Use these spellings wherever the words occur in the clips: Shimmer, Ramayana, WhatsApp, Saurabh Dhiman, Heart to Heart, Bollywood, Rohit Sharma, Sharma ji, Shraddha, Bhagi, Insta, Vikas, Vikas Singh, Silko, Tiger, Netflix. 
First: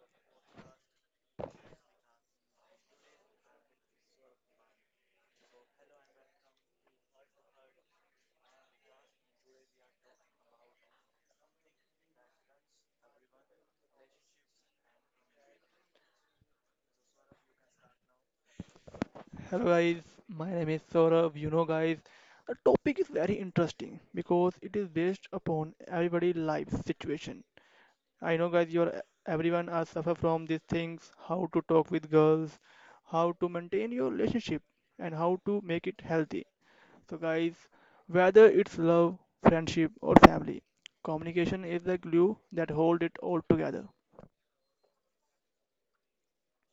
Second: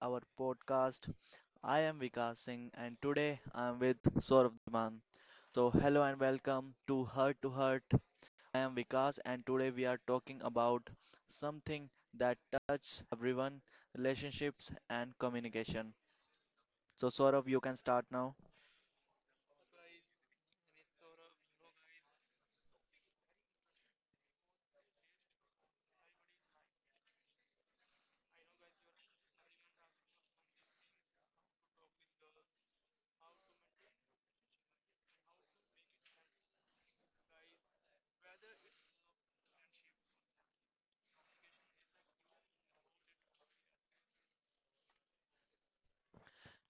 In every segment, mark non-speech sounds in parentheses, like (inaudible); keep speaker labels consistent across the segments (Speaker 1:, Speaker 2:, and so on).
Speaker 1: our podcast. I am Vikas Singh, and today I am with Saurabh Dhiman. So, hello and welcome to Heart to Heart. I am Vikas, and today we are talking about something that touches everyone, relationships and communication. So, Saurabh, you can start now.
Speaker 2: Hello guys, my name is Saurabh. You know guys, the topic is very interesting because it is based upon everybody life situation. I know guys, your everyone are suffer from these things, how to talk with girls, how to maintain your relationship and how to make it healthy. So guys, whether it's love, friendship or family, communication is the glue that hold it all together.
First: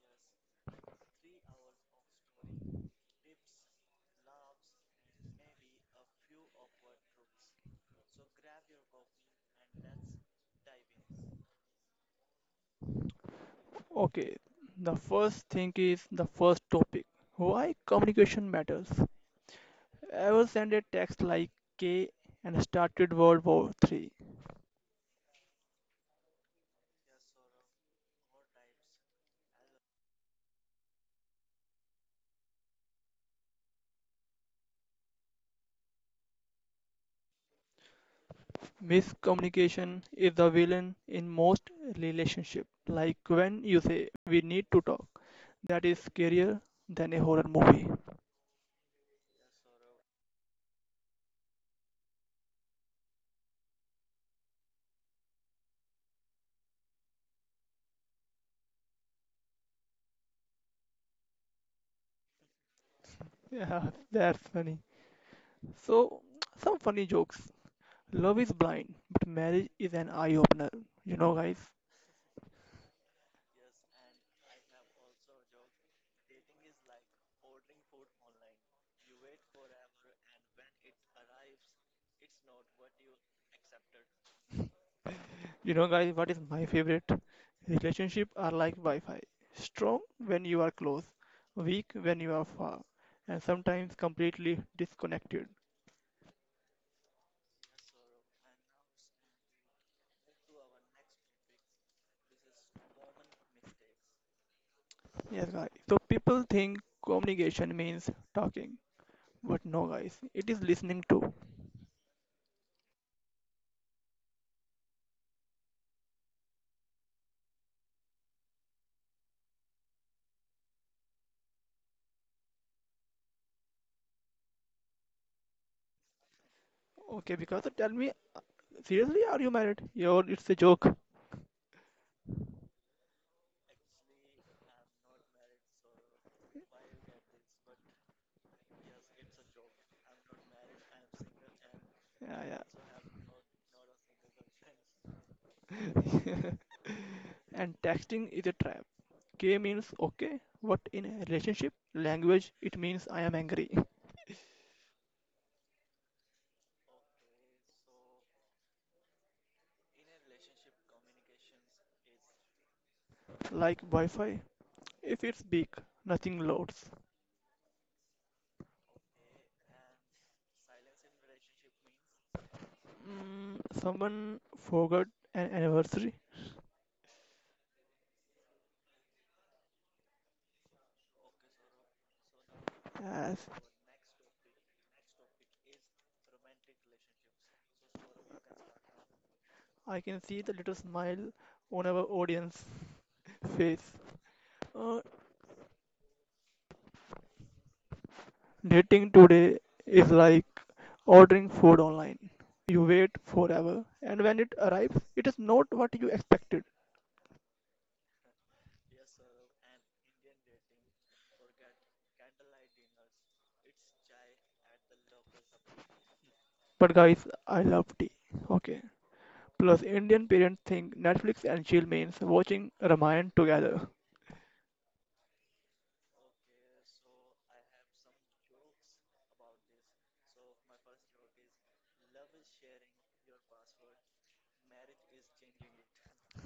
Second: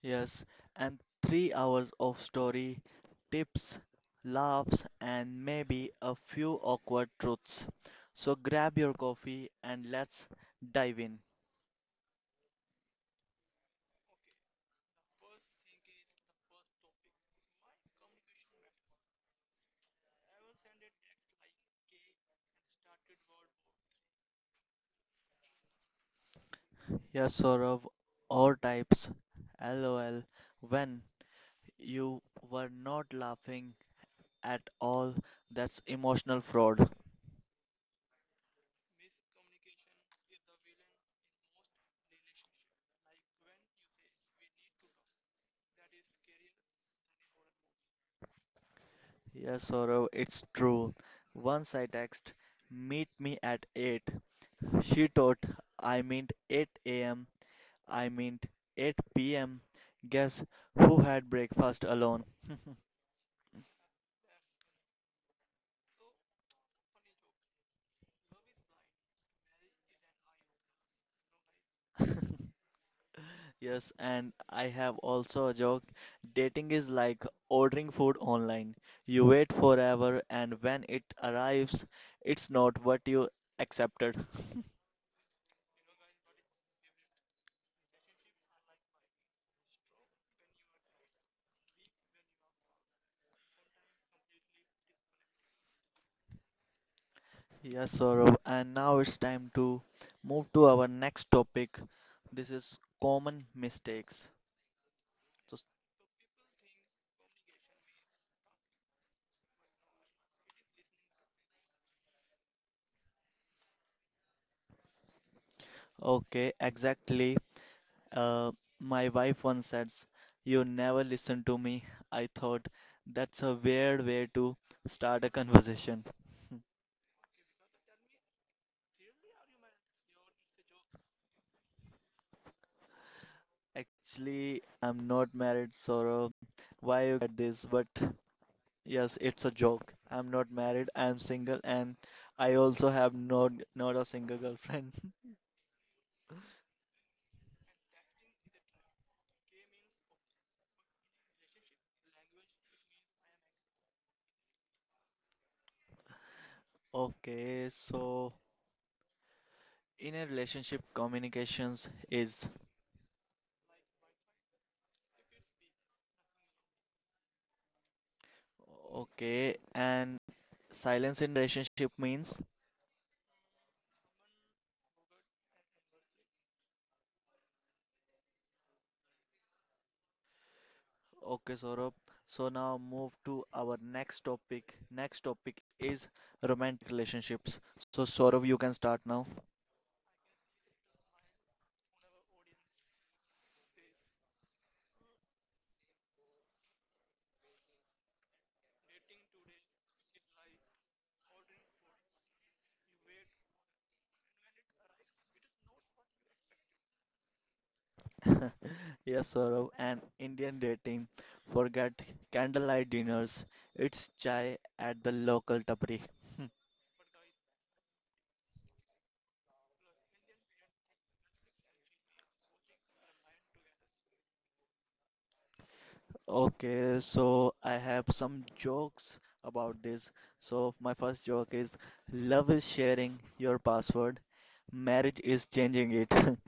Speaker 1: Yes, and 3 hours of story, tips, laughs, and maybe a few awkward truths. So grab your coffee and let's dive in.
Speaker 2: Okay, the first thing is the first topic. Why communication matters. I was sent a text like K and started World War III.
Speaker 1: Yes, Saurav, all types. LOL. When you were not laughing at all, that's emotional fraud.
Speaker 2: Miscommunication is the villain in most relationships. Like when you say we need to talk, that is scarier than a horror movie. (laughs)
Speaker 1: Yes, Saurav, it's true. Once I text, meet me at 8. She thought I meant 8 a.m., I meant 8 p.m. Guess who had breakfast alone?
Speaker 2: Yeah, that's funny. So, some funny jokes. Love is blind, but marriage is an eye opener. You know, guys.
Speaker 1: (laughs) Yes, and I have also a joke. Dating is like ordering food online. You wait forever, and when it arrives, it's not what you accepted. (laughs)
Speaker 2: You know, guys, what is my favorite? Relationship are like Wi-Fi. Strong when you are close, weak when you are far, and sometimes completely disconnected.
Speaker 1: Yes, Saurabh, and now it's time to move to our next topic. This is common mistakes.
Speaker 2: Yes,
Speaker 1: So,
Speaker 2: guys. So people think communication means talking, but no, guys, it is listening too.
Speaker 1: okay, exactly. Uh, my wife once said, you never listen to me. I thought that's a weird way to start a conversation.
Speaker 2: Okay, because tell me, seriously, are you married? Yo, it's a joke.
Speaker 1: Actually, I'm not married, Sorrow. Why you get this? But yes, it's a joke. I'm not married, I'm single, and
Speaker 2: Yeah,
Speaker 1: I
Speaker 2: yeah.
Speaker 1: also have not a single girlfriend. (laughs)
Speaker 2: (laughs) And texting is a trap. K means okay, but in a relationship language it means I am angry.
Speaker 1: Okay, so in a relationship, communications is
Speaker 2: Like Wi Fi, if it's big, nothing loads.
Speaker 1: okay, and silence in relationship means
Speaker 2: Someone forgot an anniversary,
Speaker 1: okay, Saurabh. So now move
Speaker 2: as
Speaker 1: to our next topic. Next topic is romantic relationships. So Saurabh, you can start now.
Speaker 2: I can see the little smile on our audience face. Uh, Dating today is like ordering food online. You wait forever, and when it arrives, it is not what you expected.
Speaker 1: Yes, Saurabh. And Indian dating. Forget candlelight dinners. It's chai at the local tapri.
Speaker 2: But guys, I love tea. Okay, plus, Indian parents think Netflix and chill means watching Ramayana together.
Speaker 1: Okay, so I have some jokes about this. So my first joke is love is sharing your password. Marriage is changing it. (laughs)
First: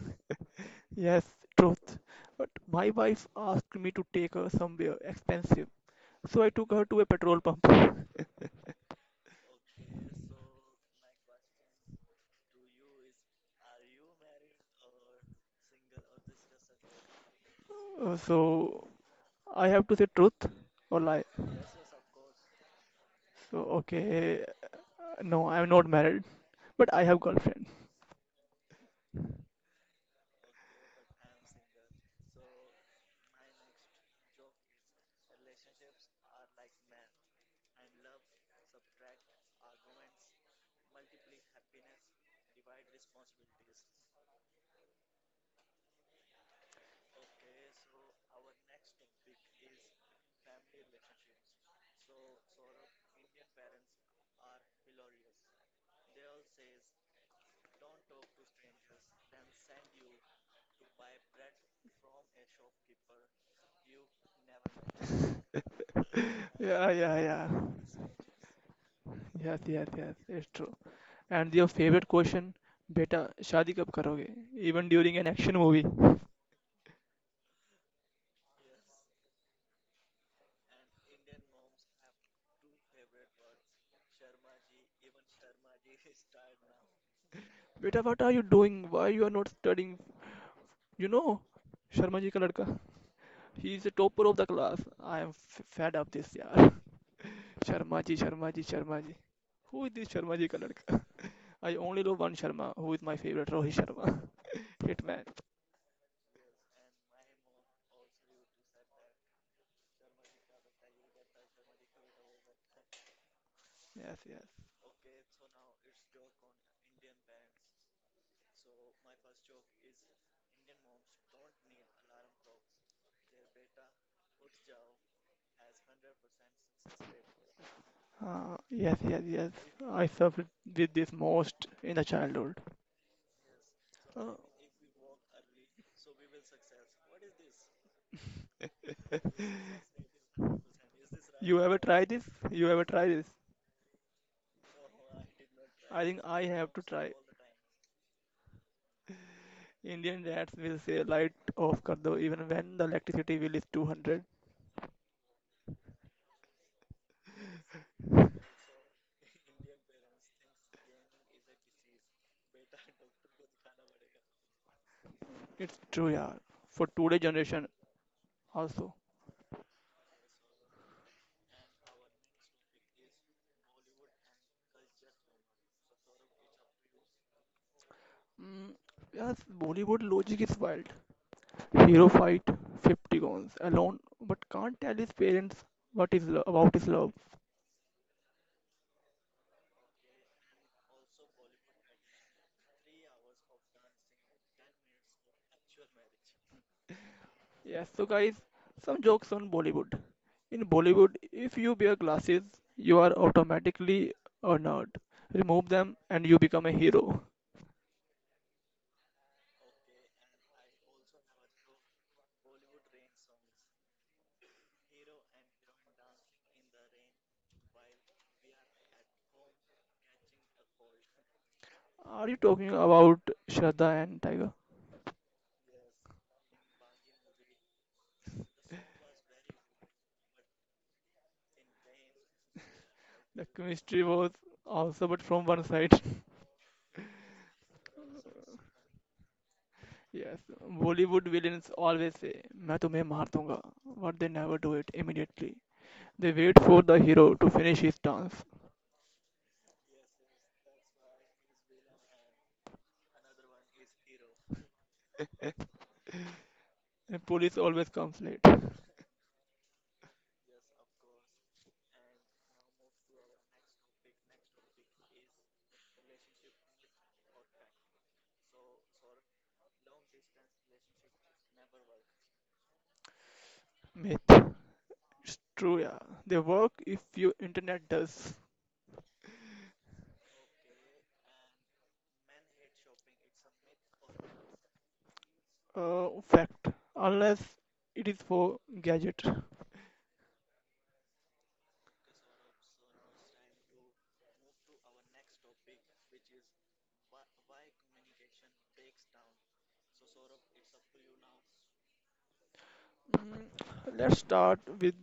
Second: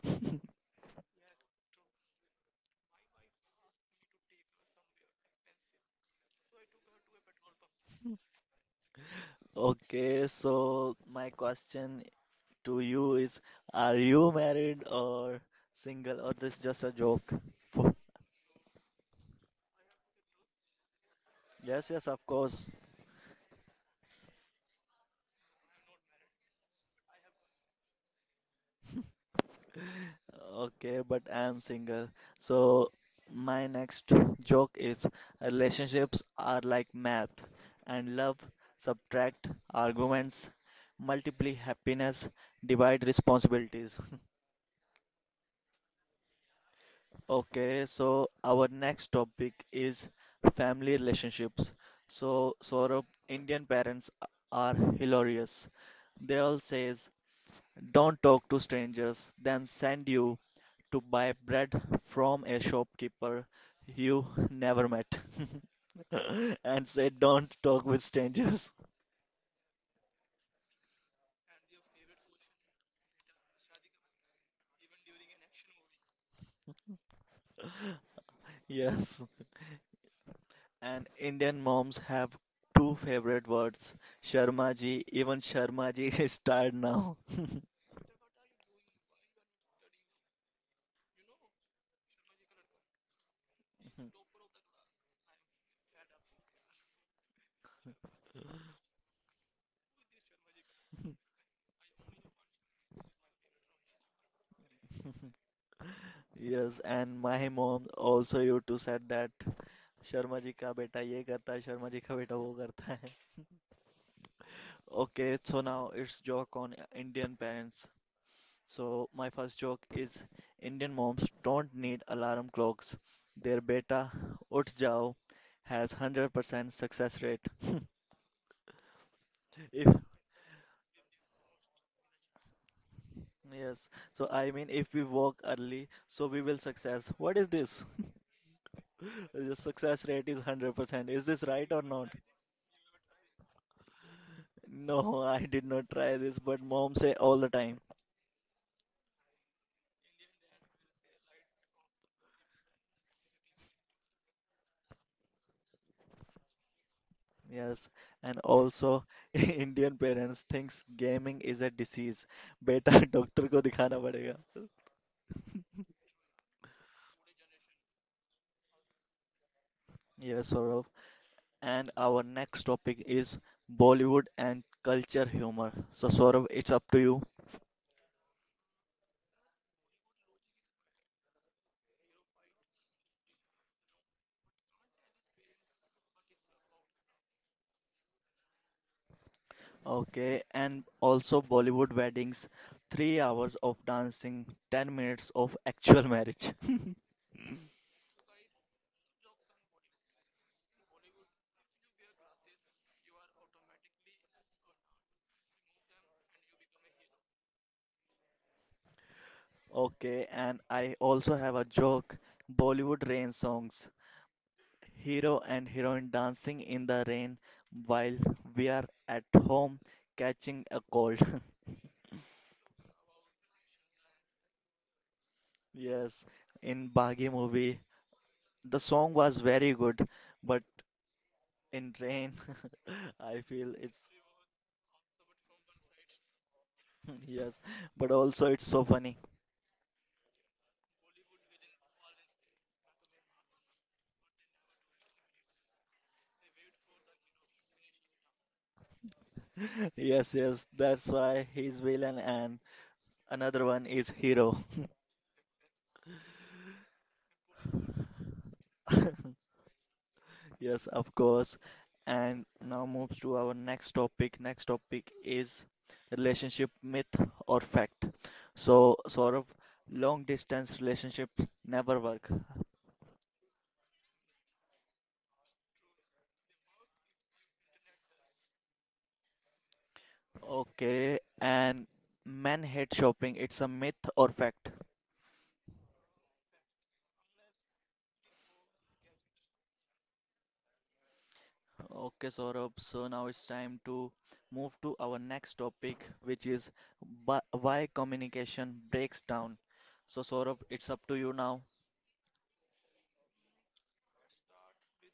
Speaker 2: Yes, truth. But my wife asked me to take her somewhere expensive, so I took her to a petrol pump. Uh,
Speaker 1: Okay, so my question to you is, are you married or single, or this just a joke? (laughs)
Speaker 2: so I have to say truth or lie.
Speaker 1: Yes, yes, of course.
Speaker 2: So okay, no, I'm not married, but I have girlfriend.
Speaker 1: Okay, but I am single. So my next joke is relationships are like math and love, subtract arguments, multiply happiness, divide responsibilities. (laughs) Okay, so our next topic is family relationships. So, Saurabh, Indian parents are hilarious. They all says, "Don't talk to strangers," then send you to buy bread from a shopkeeper you never met,
Speaker 2: (laughs)
Speaker 1: (laughs) and
Speaker 2: Yeah,
Speaker 1: say,
Speaker 2: yeah, yeah.
Speaker 1: "Don't talk with strangers."
Speaker 2: Yes, yes, yes. It's true. And your favorite question, beta, शादी कब करोगे? Even during an action movie.
Speaker 1: (laughs) Yes, and Indian moms have two favorite words, Sharma ji. Even Sharma ji (laughs) is tired now.
Speaker 2: Beta, what are you doing? Why you are not studying? You know, Sharma ji ka ladka. He is a
Speaker 1: (laughs)
Speaker 2: topper of the class. I am fed up this yaar. (laughs) Sharma ji, Sharma ji, Sharma ji. Who is this Sharma ji ka ladka? I only love one Sharma. Who is my favorite? Rohit Sharma. (laughs) Hitman.
Speaker 1: Yes, and my mom also used to said that Sharma ji ka beta ye karta hai, Sharma ji ka beta wo karta hai. (laughs)
Speaker 2: Yes, yes.
Speaker 1: Okay, so now it's joke on Indian parents. So my first joke is Indian moms don't need alarm clocks. Their beta uth jao has 100% success rate. (laughs)
Speaker 2: Yes, yes, yes.
Speaker 1: If
Speaker 2: I suffered with this most in the childhood.
Speaker 1: yes, so
Speaker 2: Uh,
Speaker 1: I mean if we walk early, so we will success. What is this? (laughs) The success rate is
Speaker 2: (laughs)
Speaker 1: 100%. Is this
Speaker 2: you
Speaker 1: right
Speaker 2: ever
Speaker 1: or not?
Speaker 2: try this? You ever try this?
Speaker 1: No, (laughs) I did not
Speaker 2: I
Speaker 1: try
Speaker 2: think
Speaker 1: this,
Speaker 2: I
Speaker 1: but
Speaker 2: have to
Speaker 1: mom say
Speaker 2: try.
Speaker 1: all the time.
Speaker 2: Indian dads will say light off kar do even when the electricity bill is 200.
Speaker 1: Yes, and also (laughs) Indian parents thinks gaming is a disease. (laughs) बेटा doctor को दिखाना पड़ेगा.
Speaker 2: It's true yeah. For today generation also.
Speaker 1: (laughs) Yes, Saurav. And our next topic is Bollywood and culture humor. So Saurav, it's up to you.
Speaker 2: Mm, yes, Bollywood logic is wild. Hero fight 50 guns alone but can't tell his parents what is about his love.
Speaker 1: Okay, and also Bollywood weddings, 3 hours of dancing, 10 minutes of actual marriage. (laughs)
Speaker 2: Yes, so guys, some jokes on Bollywood. In Bollywood, if you wear glasses, you are automatically a nerd. Remove them and you become a hero.
Speaker 1: Okay, and I also have a joke. Bollywood rain songs. Hero and heroine dancing in the rain while we are at home catching a cold. (laughs)
Speaker 2: Are you talking about Shraddha and Tiger?
Speaker 1: Yes, in Bhagi movie, the song was very good, but in rain, (laughs) I
Speaker 2: The
Speaker 1: feel it's
Speaker 2: chemistry was also, but from one side. (laughs)
Speaker 1: (laughs) yes, but also it's so funny.
Speaker 2: Yes, Bollywood villains always say, "मैं तुम्हें मार दूंगा," but they never do it immediately. They wait for the hero to finish his dance.
Speaker 1: (laughs) Yes, yes, that's why he's villain and another one is hero.
Speaker 2: And police always comes late.
Speaker 1: (laughs) Yes, of course. And now moves to our next topic. Next topic is relationship myth or fact. So, sort of long distance relationships never work.
Speaker 2: Myth. It's true, yeah. They work if your internet does.
Speaker 1: Okay, and men hate shopping. It's a myth or fact?
Speaker 2: Uh, Fact. Unless it is for gadget.
Speaker 1: Okay, Saurabh. So now it's time to move to our next topic, which is why communication breaks down. So, Saurabh, it's up to you now.
Speaker 2: Mm, Let's start with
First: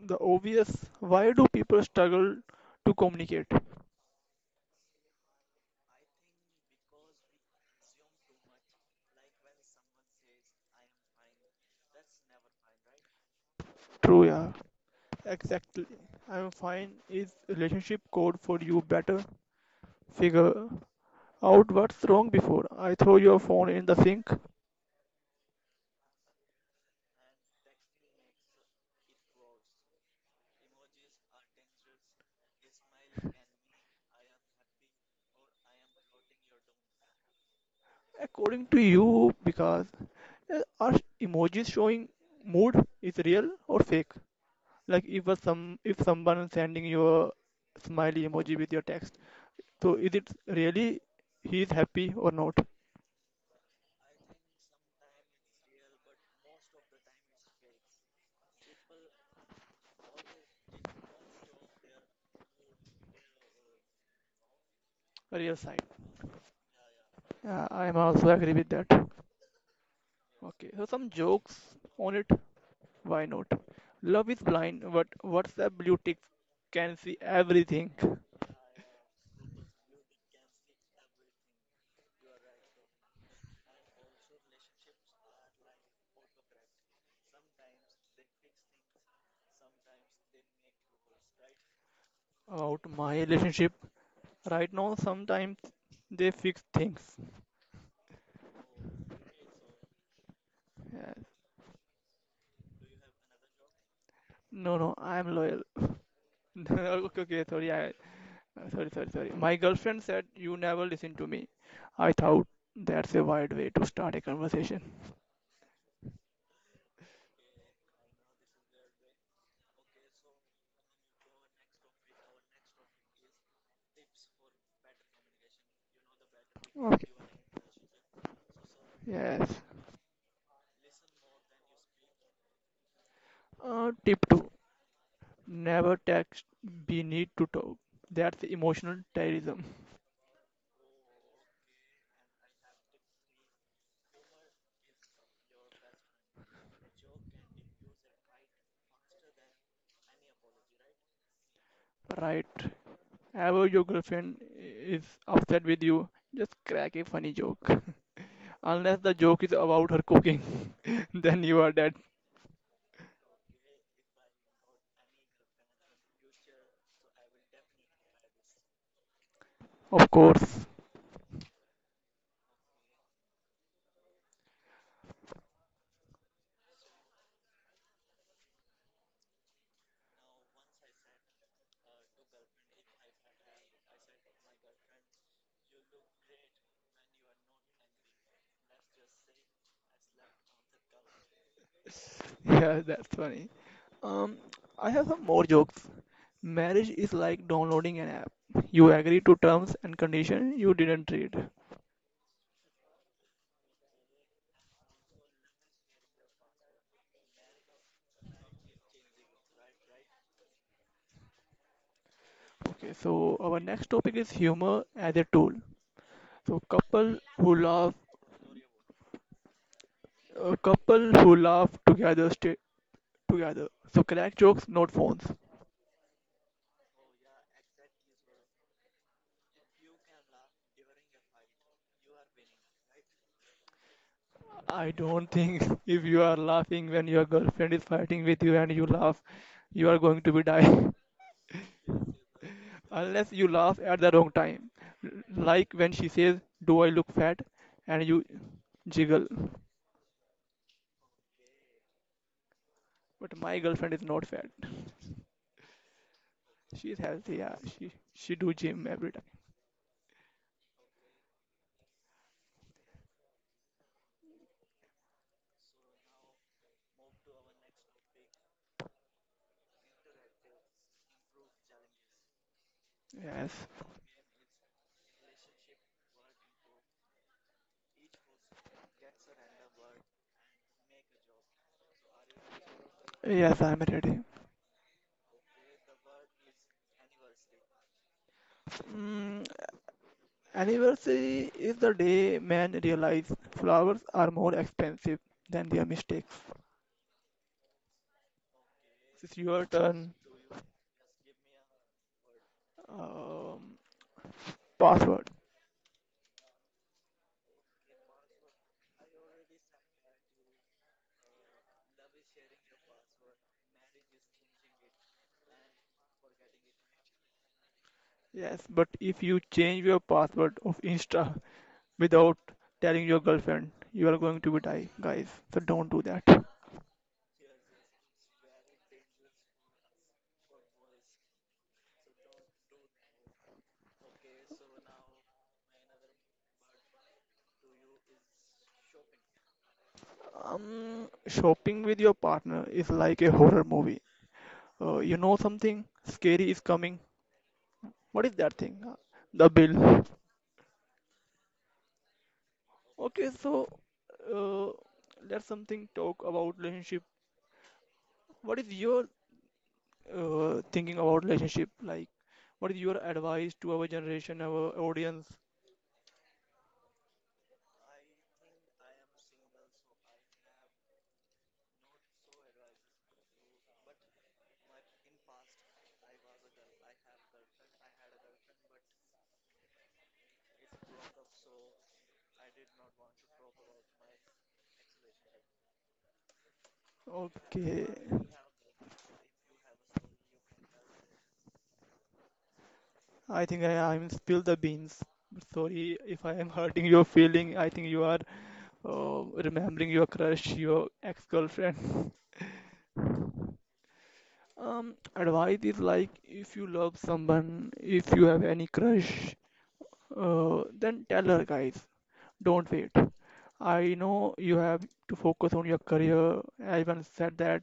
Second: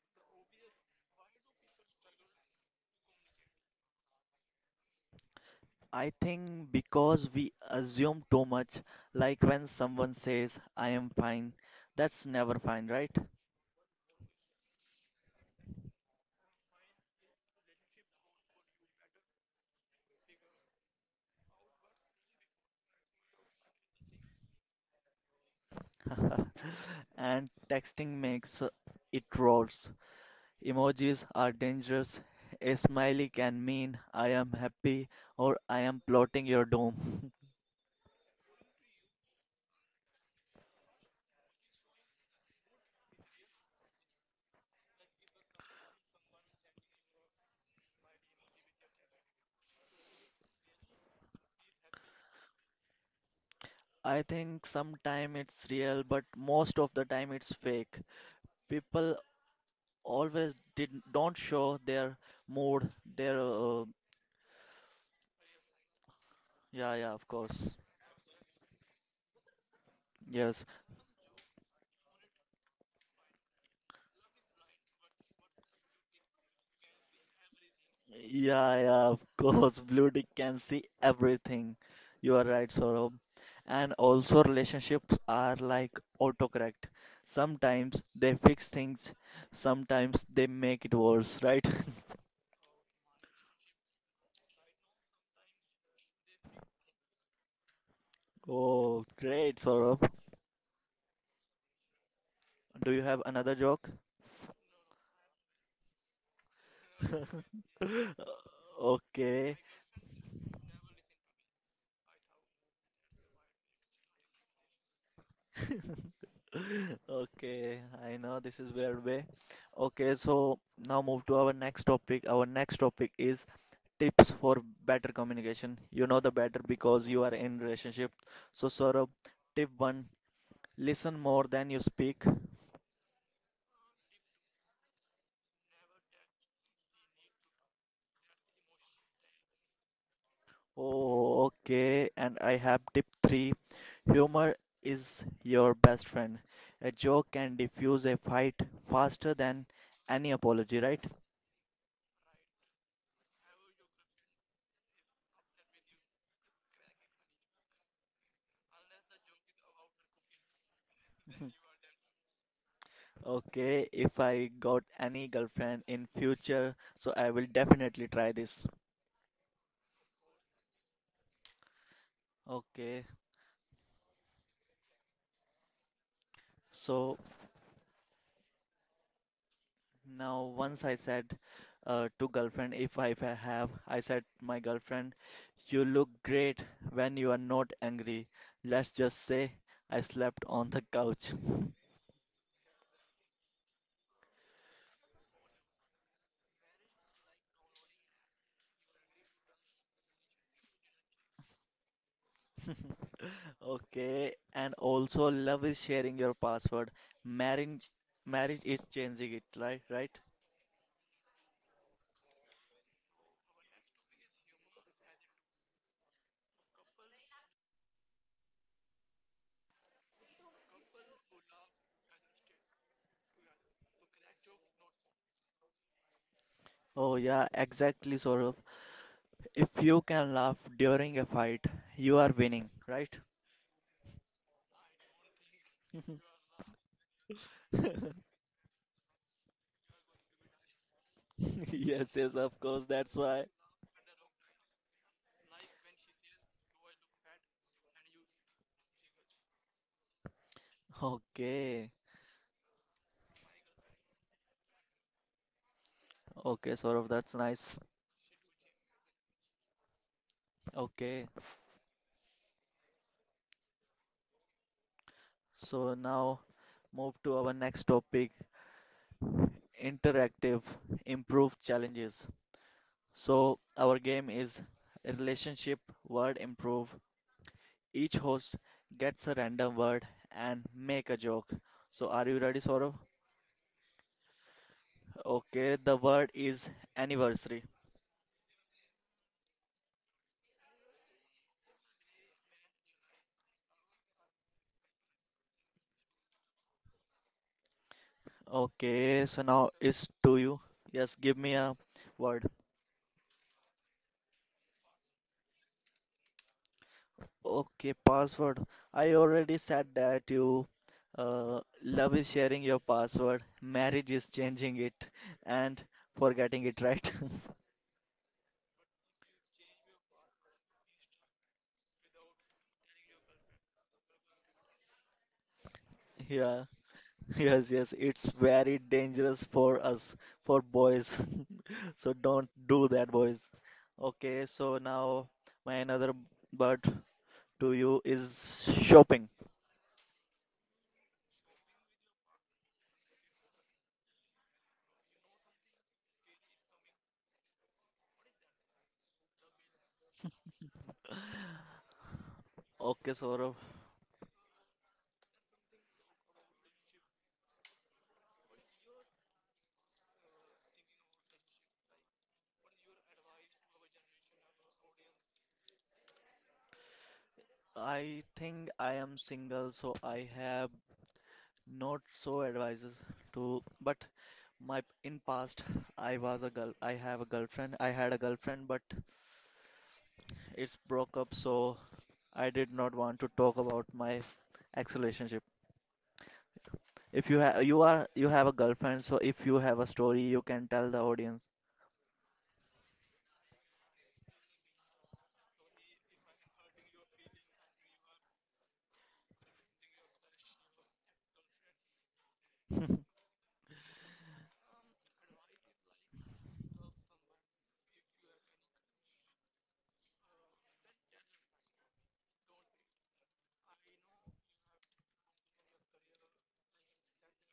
Speaker 2: the obvious. Why do people struggle to communicate?
Speaker 1: I think because we assume too much, like when someone says, I am fine, that's never fine, right?
Speaker 2: True, yeah. Exactly. I'm fine. Is relationship code for you better? Figure out what's wrong before I throw your phone in the sink.
Speaker 1: (laughs) And texting makes it worse. Emojis are dangerous. A smiley can mean I am happy or I am plotting your doom.
Speaker 2: According to you, because are emojis showing mood is real or fake? Like if a some if someone is sending you a smiley emoji with your text, so is it really he is happy or not?
Speaker 1: I think sometime it's real, but most of the time it's fake. People always did don't show their mood, their
Speaker 2: Real sign.
Speaker 1: yeah, yeah, of
Speaker 2: Yeah,
Speaker 1: course.
Speaker 2: I'm also agree with that.
Speaker 1: Yes.
Speaker 2: Okay, so some jokes on it. Why not? Love is blind, but WhatsApp blue tick can see everything
Speaker 1: Yeah, yeah, of (laughs) course. Blue Dick can see everything. You are right, Saurabh. And also, relationships are like autocorrect. Sometimes they fix things, sometimes they make it worse, right? (laughs)
Speaker 2: about my relationship. Right now, sometimes they fix things.
Speaker 1: Oh, great, Saurabh.
Speaker 2: Yeah.
Speaker 1: Do you have another joke?
Speaker 2: No, no, I'm loyal. (laughs) okay, okay,
Speaker 1: (laughs)
Speaker 2: sorry, I, sorry, sorry, Sorry. My
Speaker 1: Okay,
Speaker 2: girlfriend said you never listen to me. I thought that's a wide way to start a conversation.
Speaker 1: okay. I know this is weird way. Okay, so now move to our next topic. Our next topic is tips for better communication. You know the better
Speaker 2: Okay,
Speaker 1: because you are in relationship. So Saurabh,
Speaker 2: yes.
Speaker 1: tip one, listen more than you speak.
Speaker 2: Tip two: never text. We need to talk. That's emotional terrorism,
Speaker 1: Oh, okay. And I have tip three, humor is your best friend. A joke can diffuse a fight faster than any apology, right?
Speaker 2: right? However, your girlfriend is upset with you, just crack a funny joke. Unless the joke is about her cooking, (laughs) then you are
Speaker 1: (laughs)
Speaker 2: dead,
Speaker 1: Okay, if I got any girlfriend in future, so I will definitely try this.
Speaker 2: of course.
Speaker 1: Okay, so now, once I said to girlfriend, if I have, I said, my girlfriend, you look great when you are not angry. Let's just say I slept on the couch. (laughs)
Speaker 2: (laughs) Yeah, that's funny. Um, I have some more jokes. Marriage is like downloading an app. You agree to terms and conditions you didn't read.
Speaker 1: Okay, and also love is sharing your password. Marriage, marriage is changing it, right? Right?
Speaker 2: Okay, so our next topic is humor as a tool. So couple who laugh together stay together. So crack jokes, not phones.
Speaker 1: Oh yeah, exactly, Saurabh. If you can laugh during a fight, you are winning, right?
Speaker 2: I don't think (laughs) if you are
Speaker 1: (laughs)
Speaker 2: laughing when your girlfriend is fighting with you and you laugh, you are going to be dying.
Speaker 1: Yes, yes, of
Speaker 2: (laughs)
Speaker 1: course. That's
Speaker 2: Unless you
Speaker 1: why.
Speaker 2: laugh at the wrong time. Like when she says, do I look fat? And you jiggle.
Speaker 1: Okay,
Speaker 2: But my girlfriend is not fat.
Speaker 1: okay,
Speaker 2: She's
Speaker 1: Saurabh,
Speaker 2: healthy,
Speaker 1: that's
Speaker 2: yeah.
Speaker 1: nice.
Speaker 2: She do gym every time.
Speaker 1: Okay, so now move to our next topic, interactive improve challenges.
Speaker 2: Yes.
Speaker 1: So, our game is relationship word improve. Each host gets a random word and make a joke. So, are you ready, Saurav?
Speaker 2: Yes, I'm ready.
Speaker 1: Okay, the word is anniversary.
Speaker 2: Mm, Anniversary is the day men realize flowers are more expensive than their mistakes.
Speaker 1: Okay,
Speaker 2: It's
Speaker 1: so
Speaker 2: your
Speaker 1: now
Speaker 2: turn.
Speaker 1: it's to you. Yes, give me a word.
Speaker 2: Um, Password.
Speaker 1: Okay, password. I already said that you love is sharing your password, marriage is changing it, and forgetting it, right? (laughs)
Speaker 2: Yes, but if you change your password of Insta without telling your girlfriend, you are going to be die, guys. So don't do that.
Speaker 1: Yeah, yes, yes. It's very dangerous for us, for boys. (laughs) So don't do that, boys. Okay, so now my another word to you is shopping.
Speaker 2: Shopping with your partner is like a horror movie. You know something scary is coming. What is that thing? The bill.
Speaker 1: Okay,
Speaker 2: Okay,
Speaker 1: Saurav.
Speaker 2: so uh, let's something talk about relationship. What is your thinking about relationship? Like, what is your advice to our generation, our audience?
Speaker 1: I think I am single, so I have. Not so advises to, but my in past I was a girl. I have a girlfriend. I had a girlfriend, but it's broke up, so I did not want to talk about my ex relationship. If you have
Speaker 2: Okay.
Speaker 1: you are you have a girlfriend, so if you have a story, you can tell the audience.
Speaker 2: I'm spill the beans. Sorry if I am hurting your feeling. I think you are remembering your crush, your ex-girlfriend. Advice is like if you love someone, if you have any crush, then tell her, guys. Don't wait. I know you have to focus on your career. Everyone said that.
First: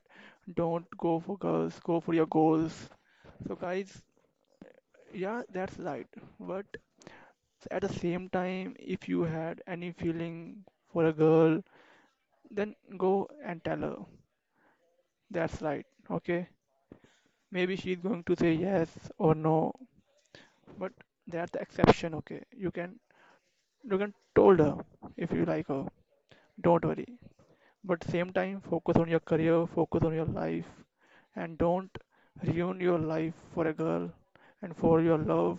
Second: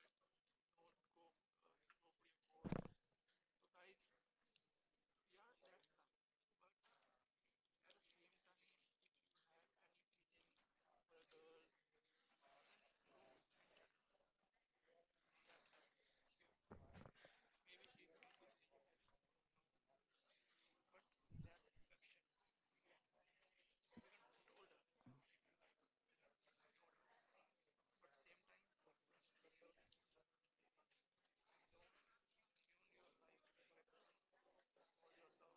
Speaker 2: Don't go for girls, go for your goals. So, guys, yeah, that's right. But at the same time, if you had any feeling for a girl, then go and tell her. That's right, okay? Maybe she's going to say yes or no, but that's the exception, okay? You can told her if you like her. Don't worry. But same time, focus on your career, focus on your life, and don't ruin your life for a girl and for your love.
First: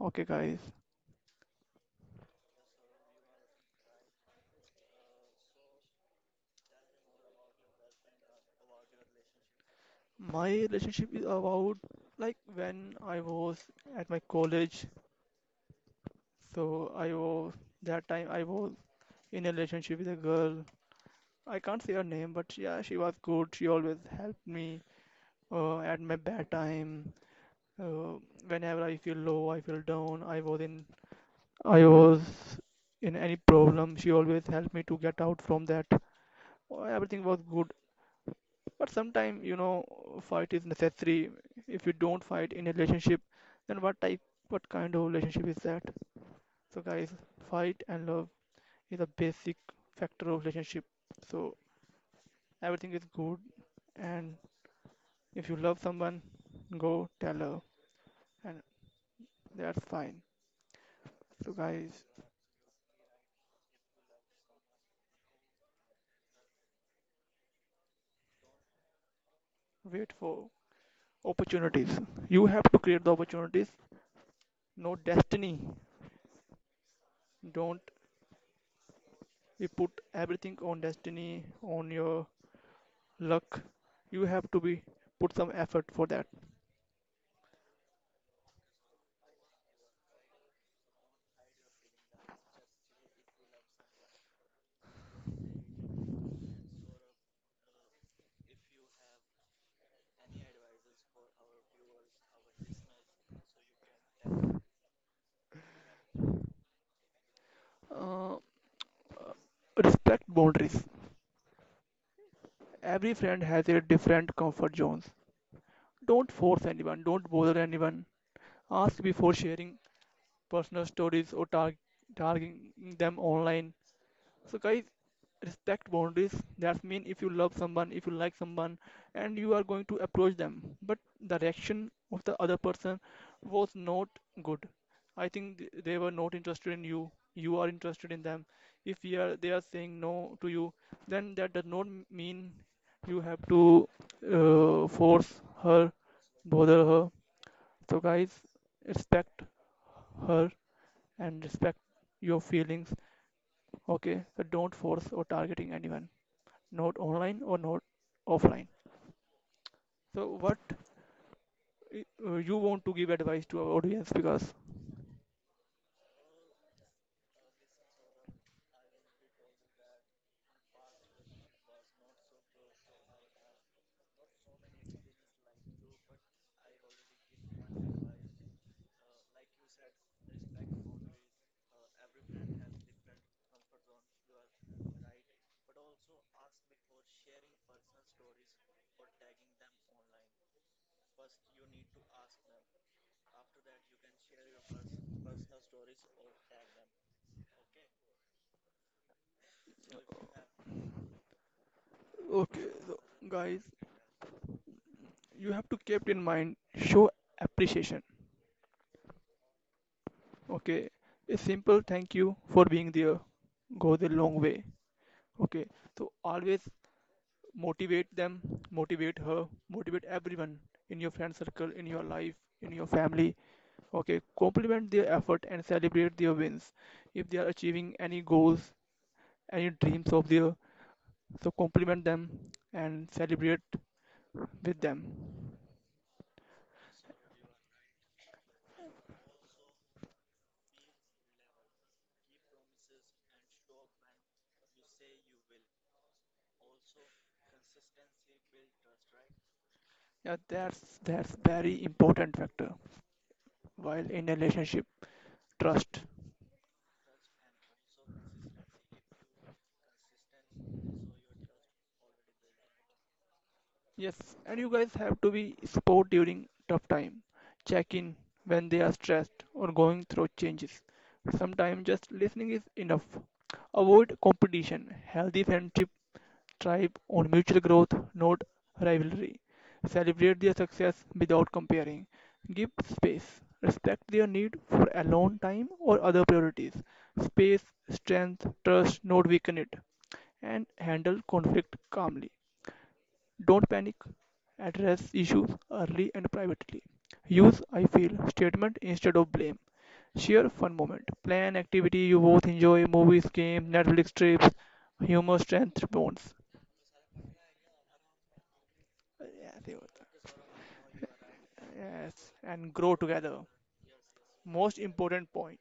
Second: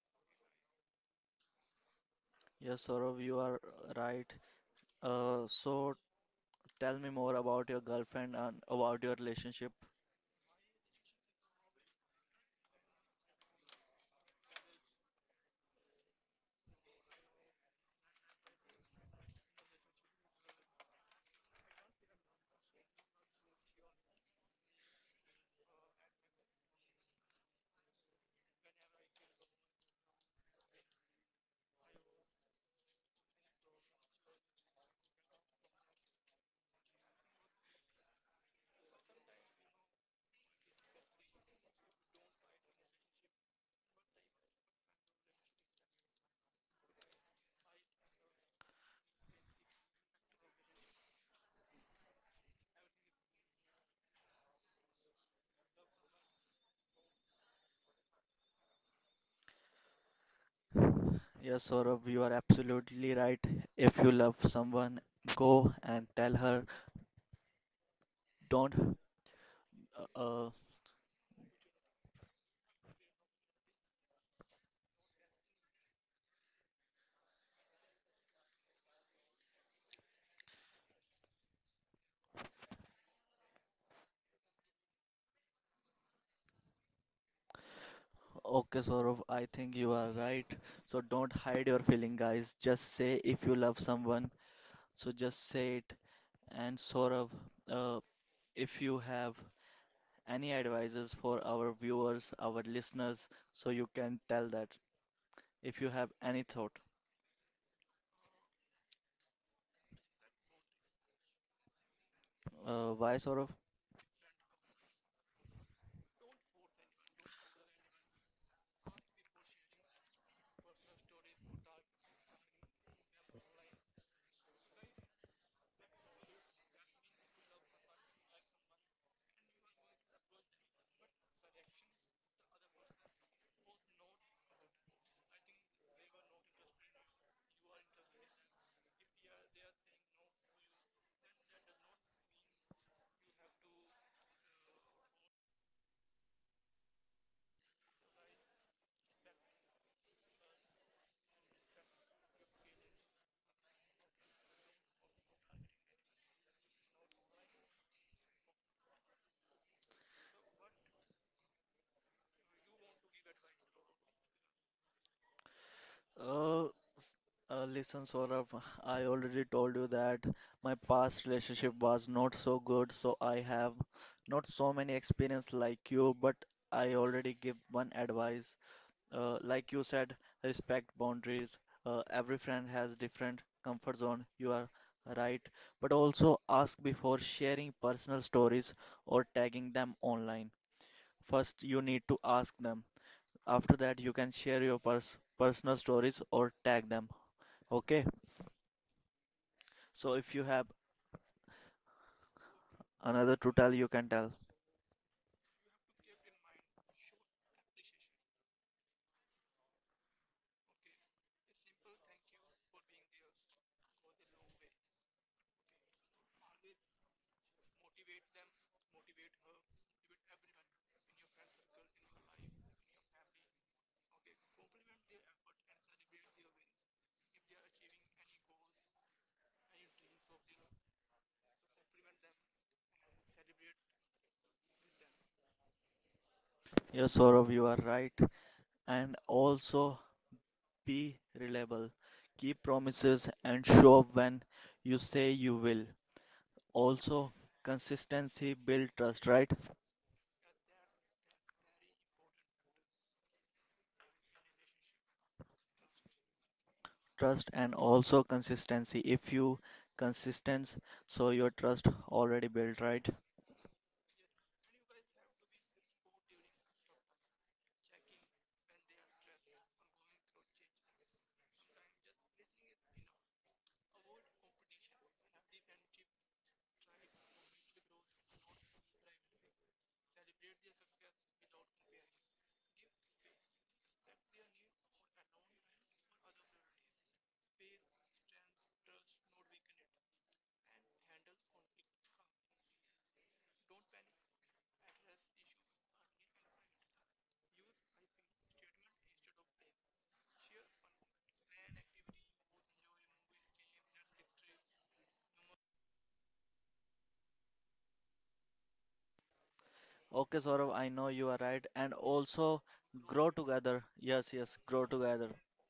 Speaker 2: Okay, guys.
Speaker 1: Yes, Saurav, you are right. So tell me more about your girlfriend and about your relationship.
Speaker 2: My relationship is about like when I was at my college. So I was that time I was in a relationship with a girl. I can't say her name, but yeah, she was good. She always helped me at my bad time. Uh, Whenever I feel low, I feel down. I was in any problem. She always helped me to get out from that. Everything was good. But sometimes, you know, fight is necessary. If you don't fight in a relationship, then what kind of relationship is that? So guys, fight and love is a basic factor of relationship. So everything is good, and if you love someone, go tell her, and that's fine. So
Speaker 1: Yes,
Speaker 2: guys,
Speaker 1: Saurav, you are absolutely right. If you love someone, go and tell her. Don't
Speaker 2: wait
Speaker 1: Uh,
Speaker 2: for
Speaker 1: uh,
Speaker 2: opportunities. You have to create the opportunities, no destiny. Don't You put everything on destiny, on your luck. You have to be put some effort for that.
Speaker 1: okay, Saurav, I think you are right. So don't hide your feeling, guys. Just say if you love someone. So just say it. And Saurav, uh, if you have any advices for our viewers, our listeners, so you can tell that. If you have any thought,
Speaker 2: Uh, Respect boundaries. Every
Speaker 1: why
Speaker 2: friend
Speaker 1: Saurav?
Speaker 2: has a different comfort zones. Don't force anyone. Don't bother anyone. Ask before sharing personal stories or targeting them online. So, guys, respect boundaries. That means if you love someone, if you like someone, and you are going to approach them, but the reaction of the other person was not good. I think they were not interested in you. You are interested in them. If you are, they are saying no to you, then that does not mean you have to force her, bother her. So, guys, respect her and respect your feelings. Okay, so don't force or targeting anyone, not online or not offline. So what you want to give advice to our audience because
Speaker 1: Uh, listen, Saurabh, I already told you that my past relationship was not so good, so I have not so many experience like you, but I already give one advice. Like you said, respect boundaries. Every friend has different comfort zone. You are right, but also ask before sharing personal stories or tagging them online. First, you need to ask them. After that, you can share your personal stories or tag them. Okay? So if you have
Speaker 2: okay, so
Speaker 1: another to
Speaker 2: guys,
Speaker 1: tell, you can tell.
Speaker 2: you have to keep in mind show appreciation. Okay, a simple thank you for being there goes a long way. Okay, so always motivate them, motivate her, motivate everyone in your friend circle, in your life, in your family. Okay, compliment their effort and celebrate their wins. If they are achieving any goals, any dreams of their, so compliment them and celebrate with them.
Speaker 1: Yes, Saurav, you are right. And also be reliable. Keep promises and show up when you say you will. Also, consistency build trust, right?
Speaker 2: Yeah, that's very important factor while in a relationship. Trust.
Speaker 1: Trust and also consistency. If you consistent, so your trust already built, right?
Speaker 2: Yes, and you guys have to be support during tough time. Check in when they are stressed or going through changes. Sometimes just listening is enough. Avoid competition. Healthy friendship thrive on mutual growth, not rivalry. Celebrate their success without comparing. Give space. Respect their need for alone time or other priorities. Space, strength, trust, not weaken it. And handle conflict calmly. Don't panic. Address issues early and privately. Use I feel statement instead of blame. Share fun moment. Plan activity you both enjoy movies, games, Netflix trips, humor strength bonds. Yes,
Speaker 1: Okay, Saurav, I know you are right.
Speaker 2: yes,
Speaker 1: And
Speaker 2: yes,
Speaker 1: also
Speaker 2: and grow
Speaker 1: grow
Speaker 2: together.
Speaker 1: together. Yes, yes, grow
Speaker 2: Most
Speaker 1: together.
Speaker 2: important point.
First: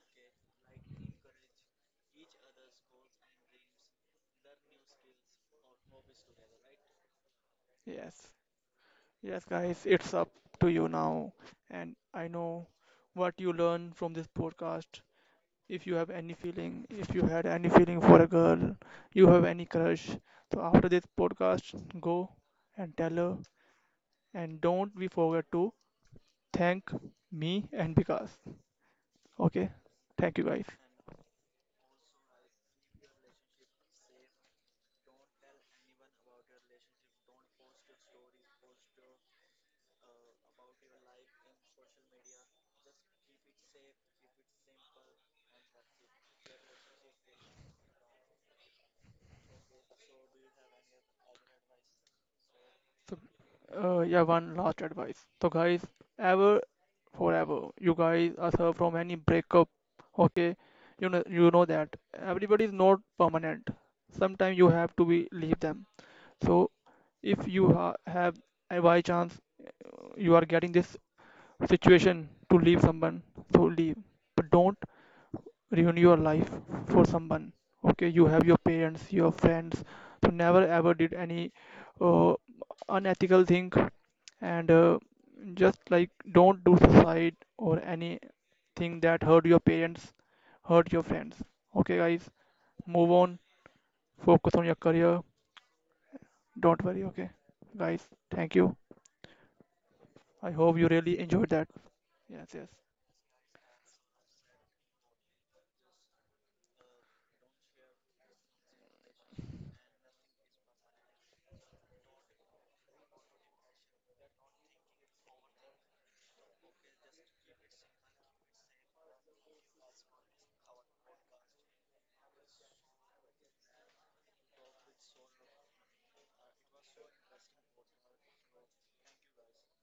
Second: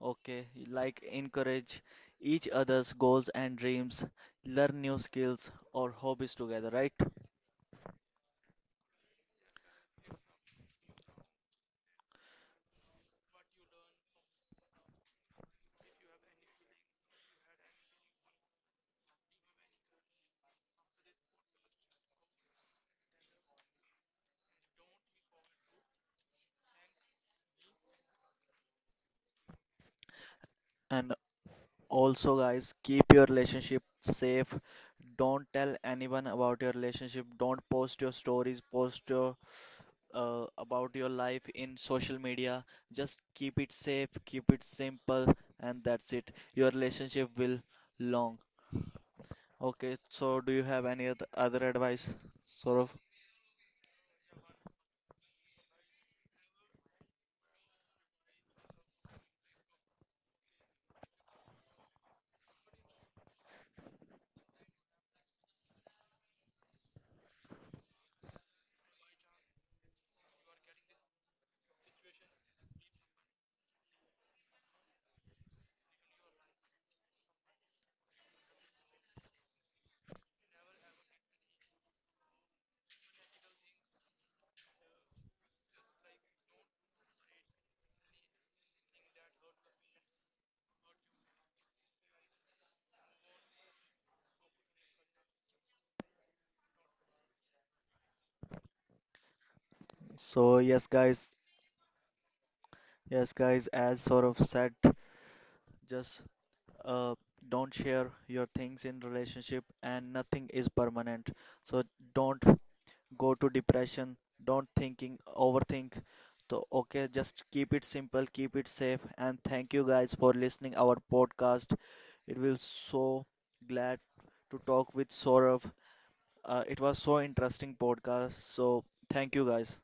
Speaker 1: Okay, like encourage each other's goals and dreams, learn new skills or hobbies together, right?
Speaker 2: Yes. Yes, guys, it's up to you now. And I know what you learn from this podcast if you have any feeling, if you had any feeling for a girl, you have any crush. So after this podcast, go and tell her. And don't we forget to thank me and Vikas. Okay, thank you guys.
Speaker 1: And also, guys, keep your relationship safe. Don't tell anyone about your relationship. Don't post your stories, post your about your life in social media. Just keep it safe, keep it simple, and that's it. Your relationship will long. Okay, so do you have any other advice, Saurav?
Speaker 2: So, yeah, one last advice. So guys, ever, forever, you guys are served from any breakup. Okay, you know that everybody is not permanent. Sometimes you have to be leave them. So if you have a by chance you are getting this situation to leave someone so leave but don't ruin your life for someone okay you have your parents your friends so never ever did any uh, unethical thing and just like don't do suicide or anything that hurt your parents hurt your friends okay guys move on focus on your career don't worry okay guys thank you I
Speaker 1: So
Speaker 2: hope
Speaker 1: yes,
Speaker 2: you really
Speaker 1: guys,
Speaker 2: enjoyed that yes yes
Speaker 1: yes, guys, as Saurabh said, just uh, don't share your things in relationship and nothing is permanent. So don't go to depression, don't thinking, overthink. So okay, just keep it simple, keep it safe, and thank you guys for listening our podcast. It will so glad to talk with Saurabh. It was so interesting podcast. So thank you guys.